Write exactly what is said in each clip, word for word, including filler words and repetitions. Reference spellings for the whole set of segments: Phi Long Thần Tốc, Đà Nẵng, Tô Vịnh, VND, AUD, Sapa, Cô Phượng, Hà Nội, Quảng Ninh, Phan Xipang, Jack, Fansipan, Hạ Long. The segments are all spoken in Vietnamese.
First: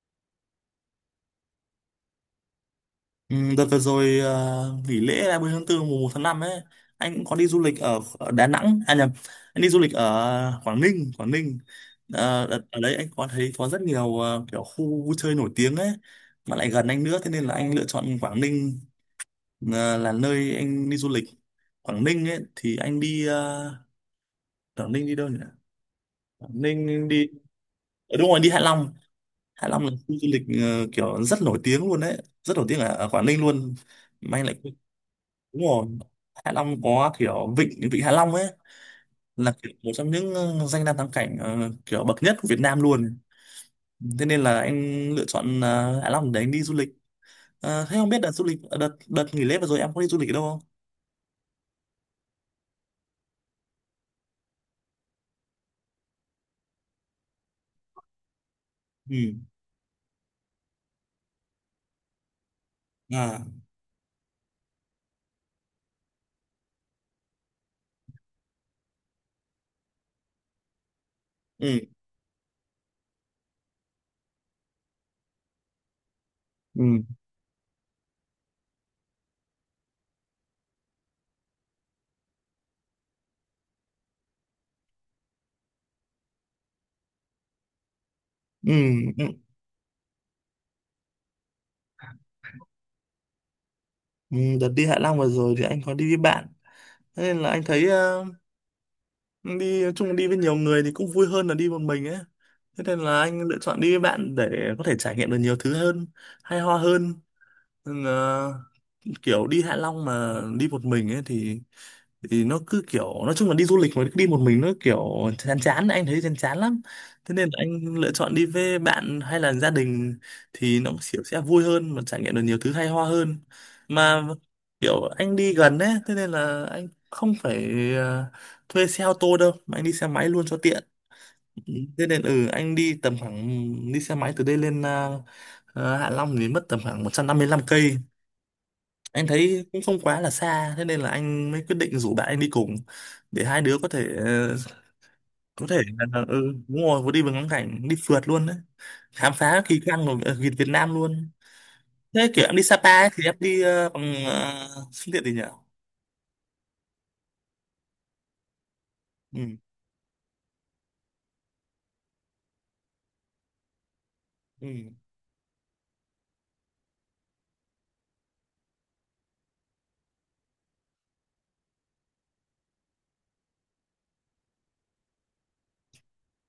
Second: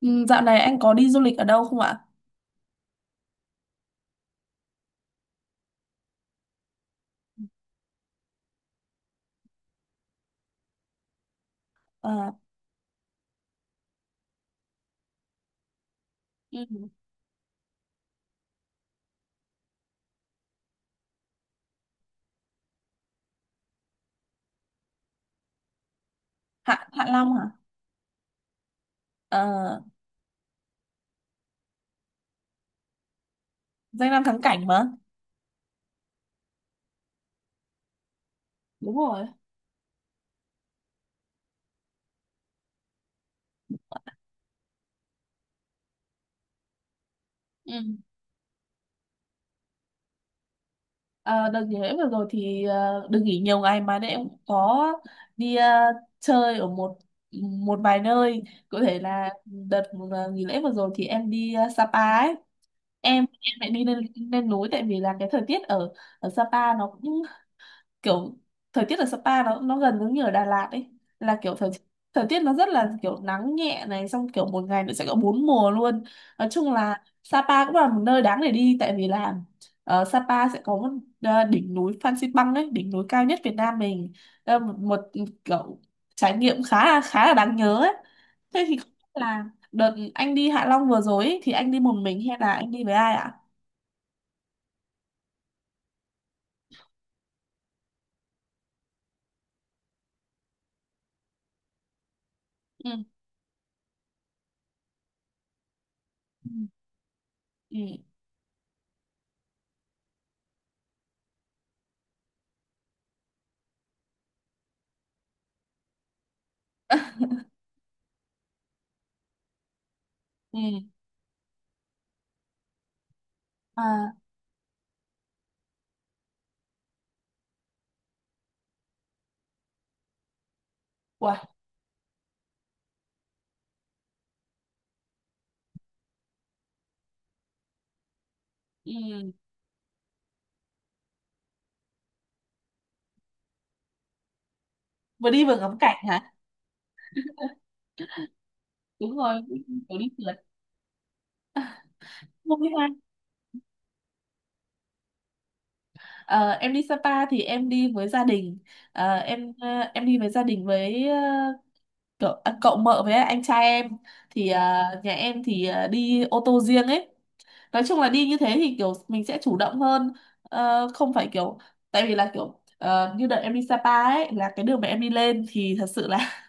Ừ, dạo này anh có đi du lịch ở đâu không ạ? Ừ, đợt vừa rồi ờ, nghỉ lễ ba mươi tháng tư tháng tư mùng một tháng năm ấy, anh cũng có đi du lịch ở, ở Đà Nẵng, à nhầm, anh đi du lịch ở Quảng Ninh, Quảng Ninh. À, Ờ, đợt, ở đấy anh có thấy có rất nhiều ờ, kiểu khu vui chơi nổi tiếng ấy mà lại gần ừ, anh nữa, thế nên là anh lựa chọn Quảng Ninh ờ, là nơi anh đi du lịch. Quảng Ninh ấy thì anh đi ờ, Quảng Ninh đi đâu nhỉ, Quảng Hạ Hạ Ninh đi Long hả? ở đúng rồi, đi Hạ Long. Hạ À, Long là khu du lịch ờ, kiểu rất nổi tiếng luôn đấy, rất nổi tiếng ở, ở Quảng Ninh luôn. danh lam Mà thắng anh lại, cảnh mà. đúng rồi, Hạ Long có kiểu vịnh vịnh Hạ Long ấy, Đúng rồi. là kiểu một trong những ờ, danh lam thắng cảnh ờ, kiểu bậc nhất của Việt Nam luôn. Thế nên là anh lựa chọn ờ, Hạ Long để anh đi du lịch. Ừ. Ờ, thế không biết đợt du lịch, ờ, đợt đợt nghỉ lễ vừa rồi em có đi du lịch ở đâu không? À, đợt nghỉ lễ vừa rồi thì ờ, được nghỉ nhiều ngày mà nên em cũng có đi ờ, chơi ở một một vài nơi. Cụ thể là Ừ, đợt ờ, nghỉ lễ vừa rồi thì em đi ờ, Sapa ấy. Em à, em lại đi lên lên núi tại vì là cái thời tiết ở ở Sapa nó cũng kiểu, thời tiết ở Sapa nó nó gần giống như ở Đà Lạt ấy, là kiểu thời ừ, thời tiết nó rất là kiểu nắng nhẹ này, xong kiểu một ngày nó sẽ có bốn mùa luôn. Nói chung ừ, là Sapa cũng là một nơi đáng để đi, tại vì là ờ, Sapa sẽ có một ờ, đỉnh núi Phan Xipang ấy, đỉnh núi cao nhất Việt Nam mình. Ờ, một, một kiểu trải nghiệm khá là khá là đáng nhớ ấy. Thế ừ, thì không biết ừ. là đợt anh đi Hạ Long vừa rồi ấy, thì anh đi một mình hay là anh đi với ai ạ? Ừ, đợt đi Hạ Long vừa rồi thì anh có đi với bạn, thế nên là anh thấy ờ, đi chung, đi với nhiều người thì cũng vui hơn là đi một mình ấy. Thế Ừ. nên là anh lựa chọn đi với bạn để có thể trải nghiệm được nhiều thứ hơn, hay ho hơn. Ừ. Ừ, kiểu đi Hạ Long mà đi một mình ấy thì, thì nó cứ kiểu, nói chung là đi du lịch mà đi một mình nó kiểu chán chán, anh thấy chán chán lắm. Ừ, Thế nên là anh lựa chọn đi với bạn hay là gia đình ừ. thì nó kiểu sẽ vui hơn mà trải nghiệm được nhiều thứ hay ho hơn. À. Mà kiểu anh đi gần ấy, thế nên là anh không phải ờ, thuê xe ô tô đâu, mà anh đi xe máy luôn cho tiện. Wow. Ừ, thế nên ừ anh đi tầm khoảng, đi xe máy từ đây lên ờ, ờ, Hạ Long thì mất tầm khoảng một trăm năm lăm cây. Anh Ừ. thấy cũng không quá là xa, thế nên là anh mới quyết định rủ bạn anh đi cùng để hai đứa có thể ờ, Vừa đi vừa có ngắm thể cảnh là hả? ừ, đúng rồi, vừa đi vừa ngắm cảnh, đi phượt luôn đấy, Đúng khám rồi, phá kỳ kiểu quan đi của ờ, phượt. Việt Việt Nam luôn. Thế kiểu em Không đi biết ha. Sapa ấy, thì em đi ờ, bằng uh, phương tiện gì nhỉ? Ờ, em đi Sapa thì em đi với gia đình. Ờ, Ừ, em ờ, em đi với gia đình với ờ, cậu, à, cậu mợ với anh trai em thì ờ, ừ, nhà em thì ờ, đi ô tô riêng ấy. Nói chung là đi như thế thì kiểu mình sẽ chủ động hơn. Ờ, không phải kiểu, tại vì là kiểu ờ, như đợt em đi Sapa ấy, là cái đường mà em đi lên thì thật sự là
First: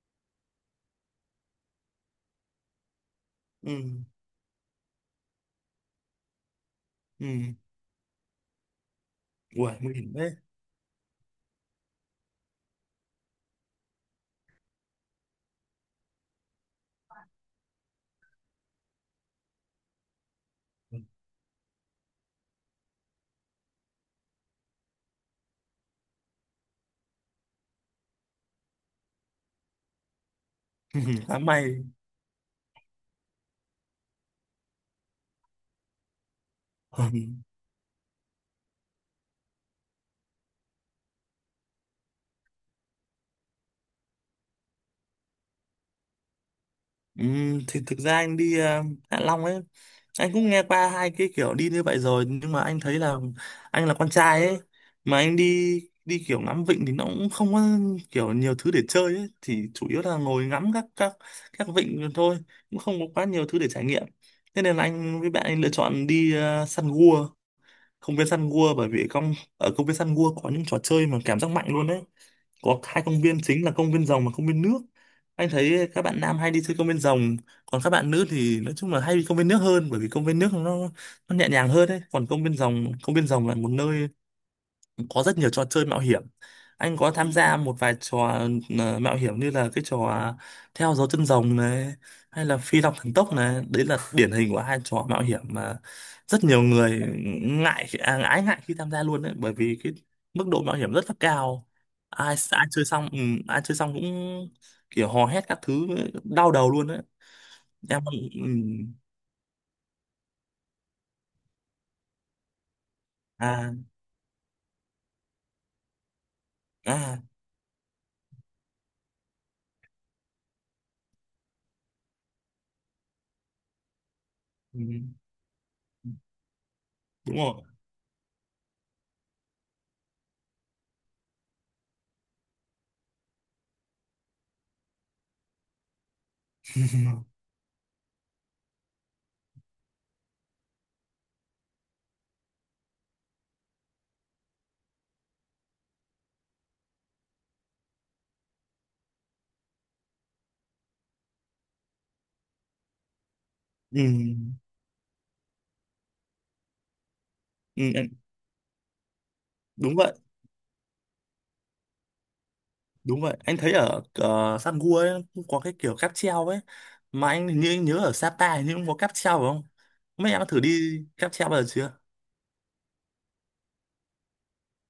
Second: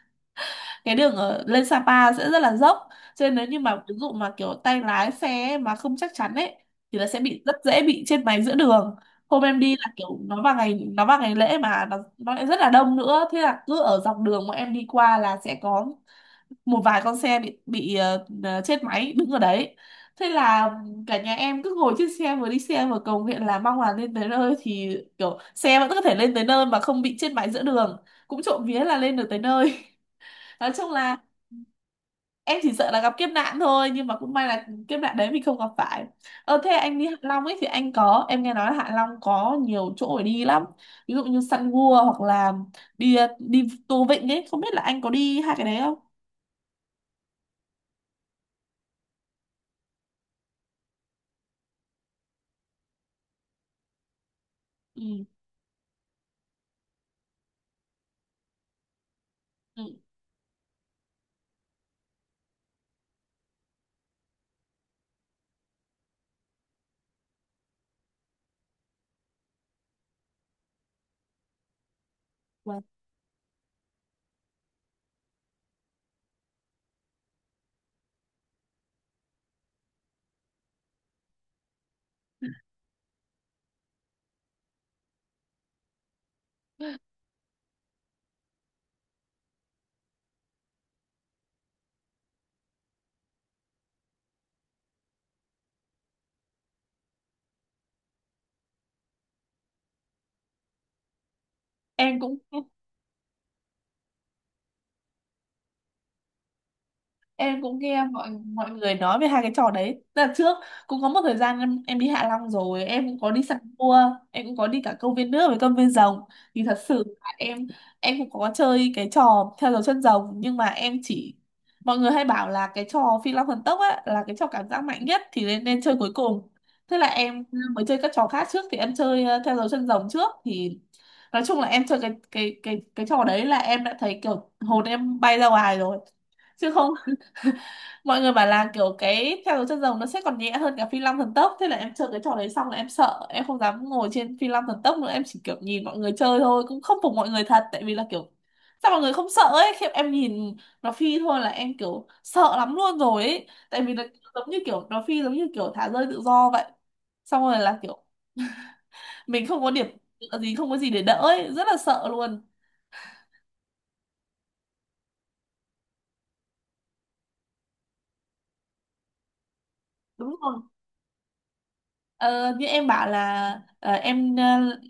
cái đường ở lên Sapa sẽ rất là dốc, cho nên nếu như mà ừ, ví dụ mà kiểu tay lái xe mà không chắc chắn ấy thì là sẽ bị, ừ, rất dễ bị chết máy giữa đường. Hôm em ui đi là nguy kiểu hiểm đấy. nó vào ngày, nó vào ngày lễ mà nó, nó lại rất là đông nữa, thế là cứ ở dọc đường mà em đi qua là sẽ có một vài con xe bị bị ờ, ờ, chết máy đứng ở đấy. Thế là cả nhà em cứ ngồi trên xe vừa đi xe vừa cầu nguyện là mong là lên tới nơi thì kiểu xe vẫn có thể lên tới nơi mà không bị chết máy giữa đường. Cũng trộm vía là lên được tới nơi. Nói chung là Quá may. em chỉ sợ là gặp kiếp nạn thôi, nhưng mà cũng may là kiếp nạn đấy mình không gặp phải. Ờ thế anh đi Hạ Long ấy thì anh có, em nghe nói là Hạ Long có nhiều chỗ để đi lắm, ví dụ như săn gua hoặc là đi đi Tô Vịnh ấy, không biết là anh có đi hai cái đấy không? Ừm, thì thực ra anh đi ờ, Hạ Long ấy, anh cũng nghe qua hai cái kiểu đi như vậy rồi, nhưng mà anh thấy là anh là con trai ấy, mà Ừ. anh đi đi kiểu ngắm vịnh thì nó cũng không có kiểu nhiều thứ để chơi ấy, thì Ừ. chủ yếu là ngồi ngắm các các các vịnh thôi, cũng không có quá nhiều thứ để trải nghiệm. Thế nên là anh với bạn anh lựa chọn đi ờ, săn gua, công viên săn gua, bởi vì công ở công viên săn gua có những trò chơi mà cảm giác mạnh luôn đấy. Có Vâng. hai công viên chính là công viên rồng và công viên nước. Anh thấy các bạn nam hay đi chơi công viên rồng, còn các bạn nữ thì nói chung là hay đi công viên nước hơn, bởi vì công viên nước nó nó nhẹ nhàng hơn đấy. Còn công viên rồng công viên rồng là một nơi có rất nhiều trò chơi mạo hiểm. Anh có tham gia một vài trò ờ, mạo hiểm như là cái trò à, theo dấu chân rồng này, hay là phi long thần tốc này, đấy là điển hình của hai trò mạo hiểm mà rất nhiều người ngại à, ái ngại khi tham gia luôn đấy, bởi vì cái mức độ mạo hiểm rất là cao. em Ai cũng ai chơi xong ừ, Ai chơi xong cũng kiểu hò hét các thứ, đau đầu luôn đấy. em cũng nghe Em, mọi ừ, mọi người nói về hai cái trò đấy. Tức là trước cũng có một thời gian em, em đi Hạ Long rồi, em cũng có đi săn à, cua, em cũng có đi cả công viên nước với công viên rồng. Thì thật sự à, là em em cũng có chơi cái trò theo dấu chân rồng, nhưng mà em chỉ, mọi người hay bảo là cái trò Phi Long Thần Tốc á là cái trò cảm ừ, giác mạnh nhất thì nên nên chơi cuối cùng. Thế là đúng em rồi. mới chơi các trò khác trước, thì em chơi ờ, theo dấu chân rồng trước thì, nói chung là em chơi cái cái cái cái trò đấy là em đã thấy kiểu hồn em bay ra ngoài rồi, chứ không, mọi người bảo là kiểu cái theo dấu chân rồng nó sẽ còn nhẹ hơn cả phi long thần tốc. Thế là em chơi cái trò đấy xong là em sợ, em không dám ngồi trên phi long thần tốc nữa, em chỉ kiểu nhìn mọi người chơi thôi. Cũng không phục mọi người thật, tại vì là kiểu sao mọi người không sợ ấy, khi em nhìn nó phi thôi là em kiểu sợ lắm luôn rồi ấy, tại vì Ừ, nó giống như kiểu, nó phi giống như kiểu thả rơi tự do vậy, xong rồi là ừ, kiểu mình không có điểm đúng vậy. tựa gì, không có gì để đỡ ấy, rất là sợ luôn. Đúng vậy, anh thấy ở ờ, San Gua ấy, cũng có cái kiểu cáp treo ấy. Mà anh hình như anh nhớ ở Sapa hình như cũng có cáp treo phải không? Mấy Đúng em đã rồi. thử đi cáp treo bao giờ chưa? Ờ, như em bảo là ờ, em ờ,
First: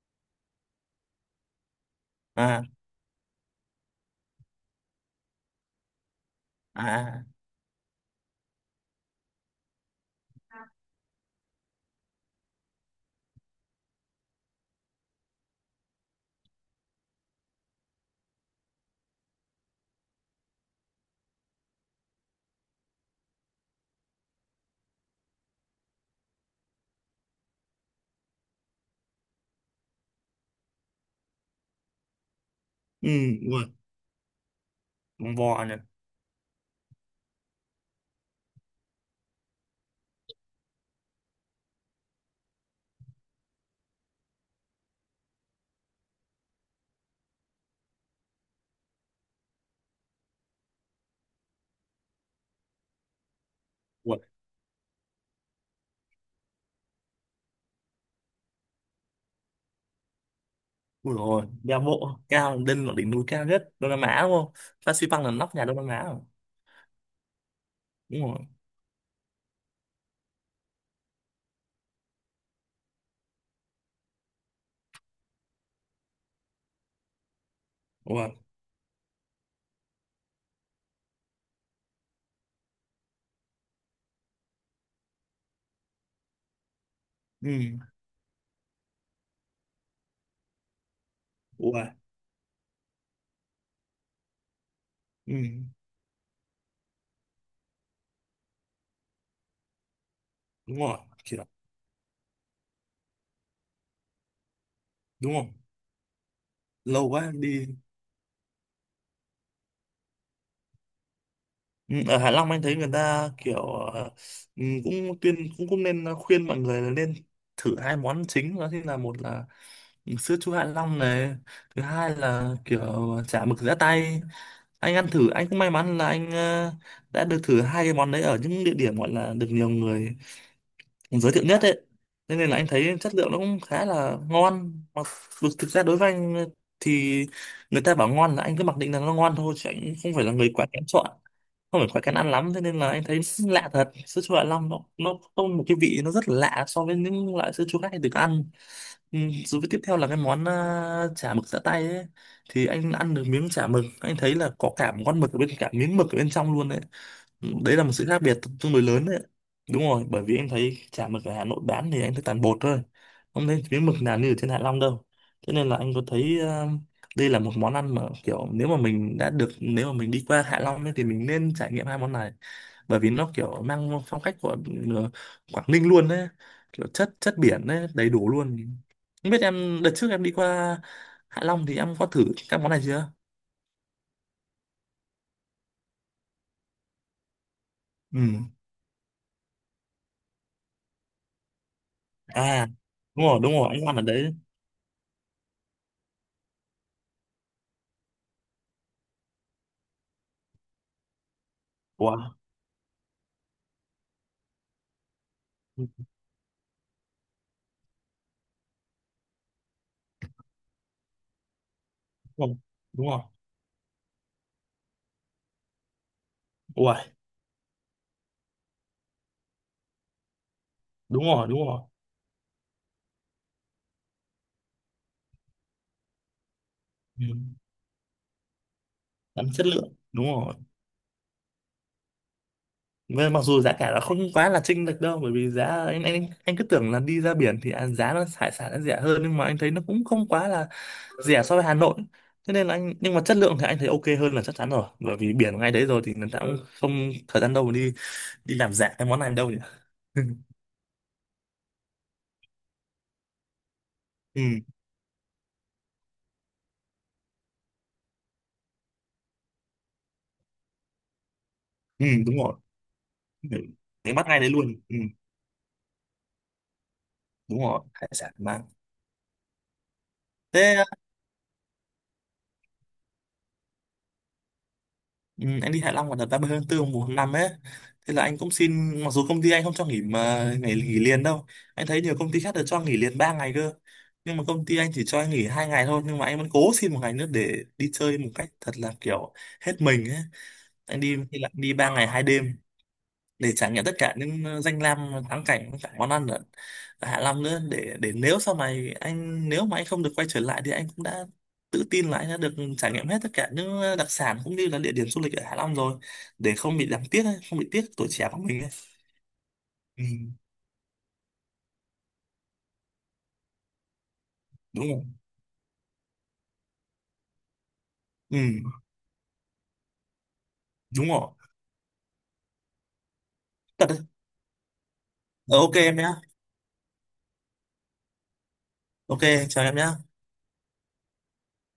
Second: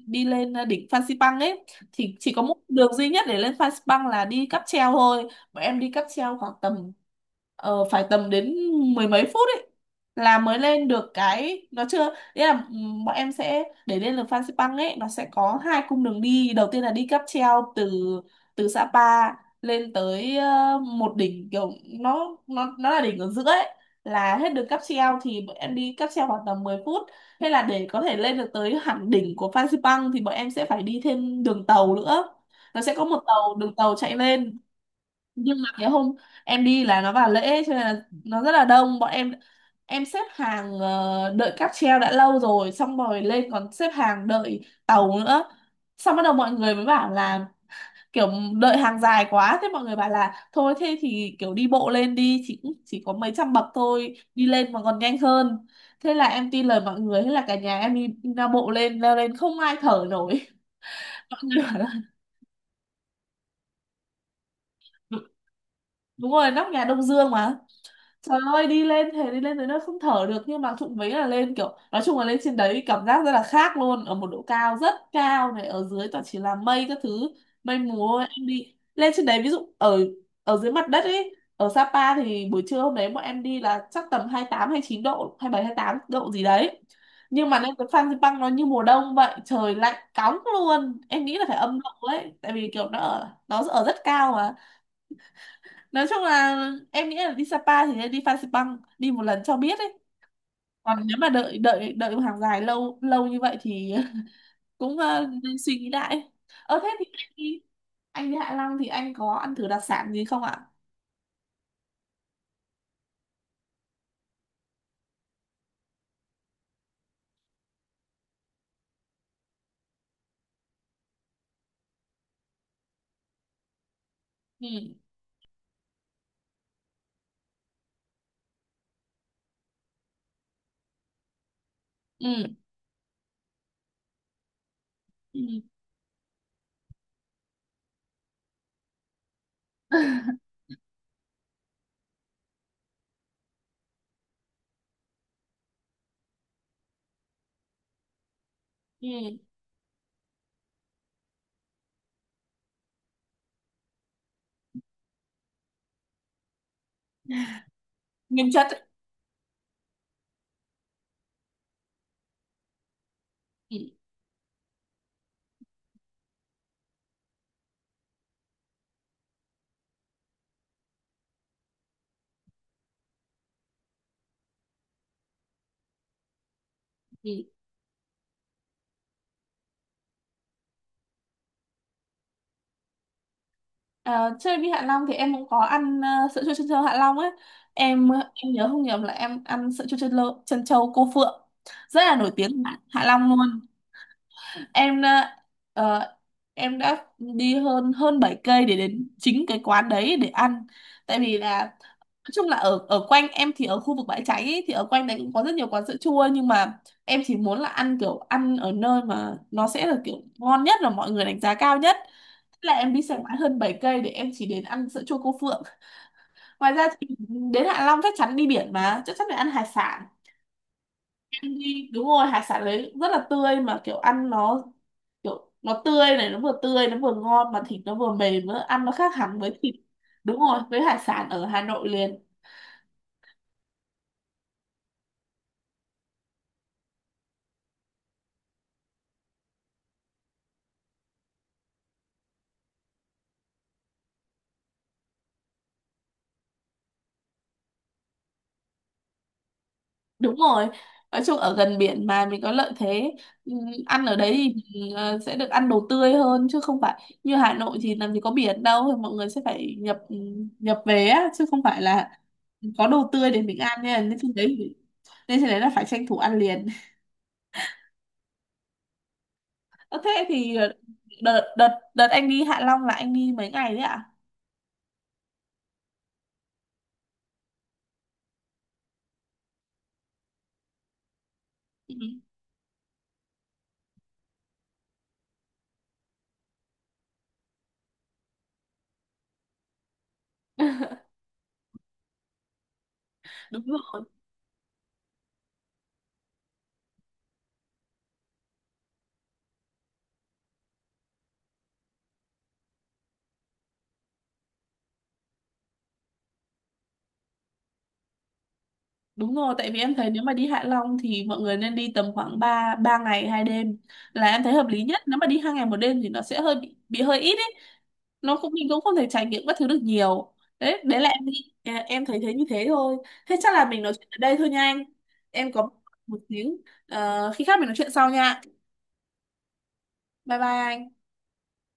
đi lên ờ, đỉnh Phan Xipang ấy, thì chỉ có một À, đường duy nhất để lên Phan Xipang là đi cáp treo thôi. Bọn em đi cáp treo khoảng à, tầm à. ờ, phải tầm đến mười mấy phút ấy là mới lên được. Cái nó chưa, nghĩa là ừm, bọn em sẽ, để lên được Phan Xipang ấy nó sẽ có hai cung đường đi, đầu tiên là đi cáp treo từ từ Sapa lên tới ờ, một đỉnh kiểu, nó nó nó là đỉnh ở giữa ấy, là hết đường cáp treo thì bọn em đi cáp treo khoảng tầm mười phút. Hay là để có thể lên được tới hẳn đỉnh của Fansipan thì bọn em sẽ phải đi thêm đường tàu nữa. Nó sẽ có Ừ, một tàu, ui, đường tàu chạy lên, con nhưng bò mà nhỉ. cái hôm em đi là nó vào lễ cho nên là nó rất là đông. Bọn em em xếp hàng ờ, đợi cáp treo đã lâu rồi, xong rồi lên còn xếp hàng đợi tàu nữa. Xong bắt đầu mọi người mới bảo là kiểu đợi hàng dài quá, thế mọi người bảo là thôi thế thì kiểu đi bộ lên đi, chỉ chỉ có mấy trăm bậc thôi, Ui, đi lên mà còn nhanh hơn. Thế là em tin lời mọi người, thế là cả nhà em đi đi ra bộ lên, leo lên không ai thở nổi. ui Mọi rồi, người bảo đeo là bộ cao, lên là đỉnh núi cao nhất Đông Nam Á đúng không? Phan Xipang là nóc nhà Đông Nam Á rồi. đúng rồi, nóc nhà Đông Dương mà. Đúng Trời rồi, ơi, đi lên thế đi lên tới nơi không thở được, nhưng mà trụng vấy là lên, kiểu nói chung là lên trên đấy cảm giác rất là khác luôn, ở một độ cao rất cao này, ở dưới toàn chỉ là mây các thứ, mây mù thôi. ui, Em đi lên trên đấy, ví dụ ở ở dưới mặt đất ấy ở Sapa thì buổi trưa hôm đấy bọn em đi là chắc tầm hai tám chín độ, hai bảy hai tám độ gì đấy, ừ, nhưng mà lên tới Fansipan nó như mùa đông vậy, trời lạnh cóng luôn, em nghĩ là phải âm ui, độ ấy, tại vì kiểu nó ở, nó ở rất cao. ừ, Nói chung là em nghĩ là đi Sapa thì nên đi Phan Xipang đi một lần cho biết ấy, đúng rồi, còn nếu mà kiểu, đợi đợi đợi một hàng dài lâu lâu như vậy thì cũng ờ, đúng không? nên suy nghĩ lại. Ờ thế thì Lâu quá anh đi đi. anh đi Hạ Long thì anh có ăn thử đặc sản gì không ạ? Ừ, ở Hạ Long anh thấy người ta kiểu ờ, ừ, cũng tuyên cũng cũng nên khuyên mọi người là nên thử hai món chính, đó chính là một là sữa chua Hạ Long này, thứ hai là kiểu chả mực giã tay. Ừ. Anh ăn thử, anh cũng may mắn là anh ờ, đã được thử hai cái món đấy ở những địa điểm gọi là được nhiều người giới thiệu nhất ấy. Thế nên Ừ. là anh thấy chất lượng nó cũng khá là ngon, mặc dù Ừ. thực ra đối với anh thì, người ta bảo ngon là anh cứ mặc định là nó ngon thôi, chứ anh không phải là người quá kén chọn, không phải quá kén ăn lắm. Thế nên là anh thấy lạ thật, sữa chua Hạ Long nó nó có một cái vị nó rất là lạ so với những loại sữa chua khác anh được ăn. Ừm, ừ. Rồi với tiếp theo là cái món ờ, chả mực giã tay ấy, thì anh ăn được miếng chả mực, anh thấy là có cả một con mực ở bên, cả miếng mực ở bên trong luôn đấy. Ừ, đấy là một sự khác biệt Nguyên chất tương ấy. đối lớn đấy. Đúng rồi, bởi vì em thấy chả mực ở Hà Nội bán thì anh thấy toàn bột thôi, không thấy Ừ. miếng mực nào như ở trên Hạ Long đâu. Thế nên là anh có thấy ờ, đây là một món ăn mà kiểu, nếu mà mình đã được, nếu mà mình đi qua Hạ Long ấy, thì mình nên trải nghiệm hai món này, bởi vì nó kiểu mang phong cách của ờ, Quảng Ninh luôn đấy, kiểu chất chất Ừ. biển đấy đầy đủ luôn. Không biết em đợt trước em đi qua Hạ Long thì em có thử các món này chưa? Ờ, chơi đi Hạ Long thì em cũng có ăn ờ, sữa chua chân trâu Hạ Long ấy. Em ờ, Ừ, em nhớ không nhầm là em ăn sữa chua chân trâu, chân trâu cô Phượng, rất là nổi tiếng à, ở Hạ Hạ đúng Long rồi, đúng luôn. rồi anh ăn ở đấy. Em đã ờ, em đã đi hơn hơn bảy cây để đến chính cái quán đấy để ăn. Tại vì là nói Wow. chung là ở ở quanh em thì ở khu vực bãi cháy ấy, thì ở quanh đấy cũng có rất nhiều quán sữa chua, nhưng mà em chỉ muốn là ăn kiểu ăn ở nơi mà nó sẽ là kiểu ngon nhất và mọi người đánh giá cao nhất. Đúng Thế là em đi xe rồi, máy hơn bảy cây để em chỉ đến ăn sữa chua cô Phượng. Ngoài đúng ra rồi. thì Ui, đến Hạ Long chắc chắn đi biển mà, chắc chắn phải ăn hải sản. đúng rồi, đúng rồi. Đi đúng rồi, hải sản đấy rất là tươi, mà kiểu ăn nó kiểu nó tươi này, nó vừa tươi nó vừa Ừ. ngon mà thịt nó vừa mềm nữa, ăn nó khác hẳn Gắn với chất thịt, lượng, đúng đúng rồi. rồi, với hải sản ở Hà Nội liền. Với, mặc dù giá cả nó không quá là chênh lệch đâu, bởi vì giá anh anh anh cứ tưởng là đi ra biển thì à, giá nó hải sản nó rẻ hơn, nhưng mà anh thấy nó cũng không quá là rẻ so với Hà Nội. Thế nên là anh, nhưng mà chất lượng thì anh thấy ok hơn là chắc chắn rồi, bởi vì biển ngay đấy rồi thì người ta cũng không thời gian đâu mà đi đi làm giả cái món này đâu nhỉ. Đúng rồi, nói chung ở gần biển mà mình có lợi thế. Ừm, ăn ở đấy Ừ, thì mình ờ, sẽ được ăn đồ tươi hơn, chứ không phải như Hà Nội thì làm gì có biển đâu, thì mọi người sẽ phải nhập ừ, nhập về á, chứ không phải ừ, là đúng rồi, có đồ tươi để mình để ăn nha. đánh Nên bắt trên ngay đấy đấy, luôn. Ừ, nên trên đấy là phải tranh thủ ăn liền. đúng rồi, hải sản mang, Ờ, thế thì ờ, thế. đợt đợt đợt anh đi Hạ Long là anh đi mấy ngày đấy ạ? Ừ, anh đi Hạ Long vào đợt ba mươi tháng tư mùng một tháng năm ấy, thế là anh cũng xin, mặc dù công ty anh không cho nghỉ mà ngày nghỉ liền đâu, anh Ừ. thấy nhiều công ty khác được cho nghỉ liền ba ngày cơ, nhưng mà công ty anh chỉ cho anh nghỉ hai ngày thôi, nhưng mà anh vẫn cố xin một ngày nữa để đi chơi một cách thật là kiểu hết mình ấy. Anh đi thì lại đi ba ngày hai đêm để Đúng trải nghiệm tất rồi. cả những ờ, danh lam ờ, thắng cảnh, cả món ăn ở ở Hạ Long nữa. Để để Nếu sau này anh, nếu mà anh không được quay trở lại thì anh cũng đã tự tin là anh đã được trải nghiệm hết tất cả những ờ, đặc sản cũng như là địa điểm du lịch ở Hạ Long rồi, để không bị đáng tiếc ấy, không bị tiếc tuổi trẻ của mình ấy. Đúng rồi, tại vì em Ừ, thấy nếu mà đi Hạ Long thì mọi người nên đi tầm khoảng ba ba ngày hai đêm là em thấy hợp lý đúng nhất. rồi, Nếu mà đi hai ngày một đêm thì nó sẽ hơi bị, bị hơi ít ấy. Nó cũng, mình ừ, cũng không thể trải nghiệm các thứ được nhiều. Đấy, đấy đúng là em rồi, nghĩ, à, em thấy thế, như thế thôi. Thế chắc là mình thật nói đấy. chuyện ở đây thôi nha anh. Em Ờ, có ok em nhé. một xíu. Ờ, khi khác mình nói chuyện sau nha. Ok, chào em nhé. Bye bye anh.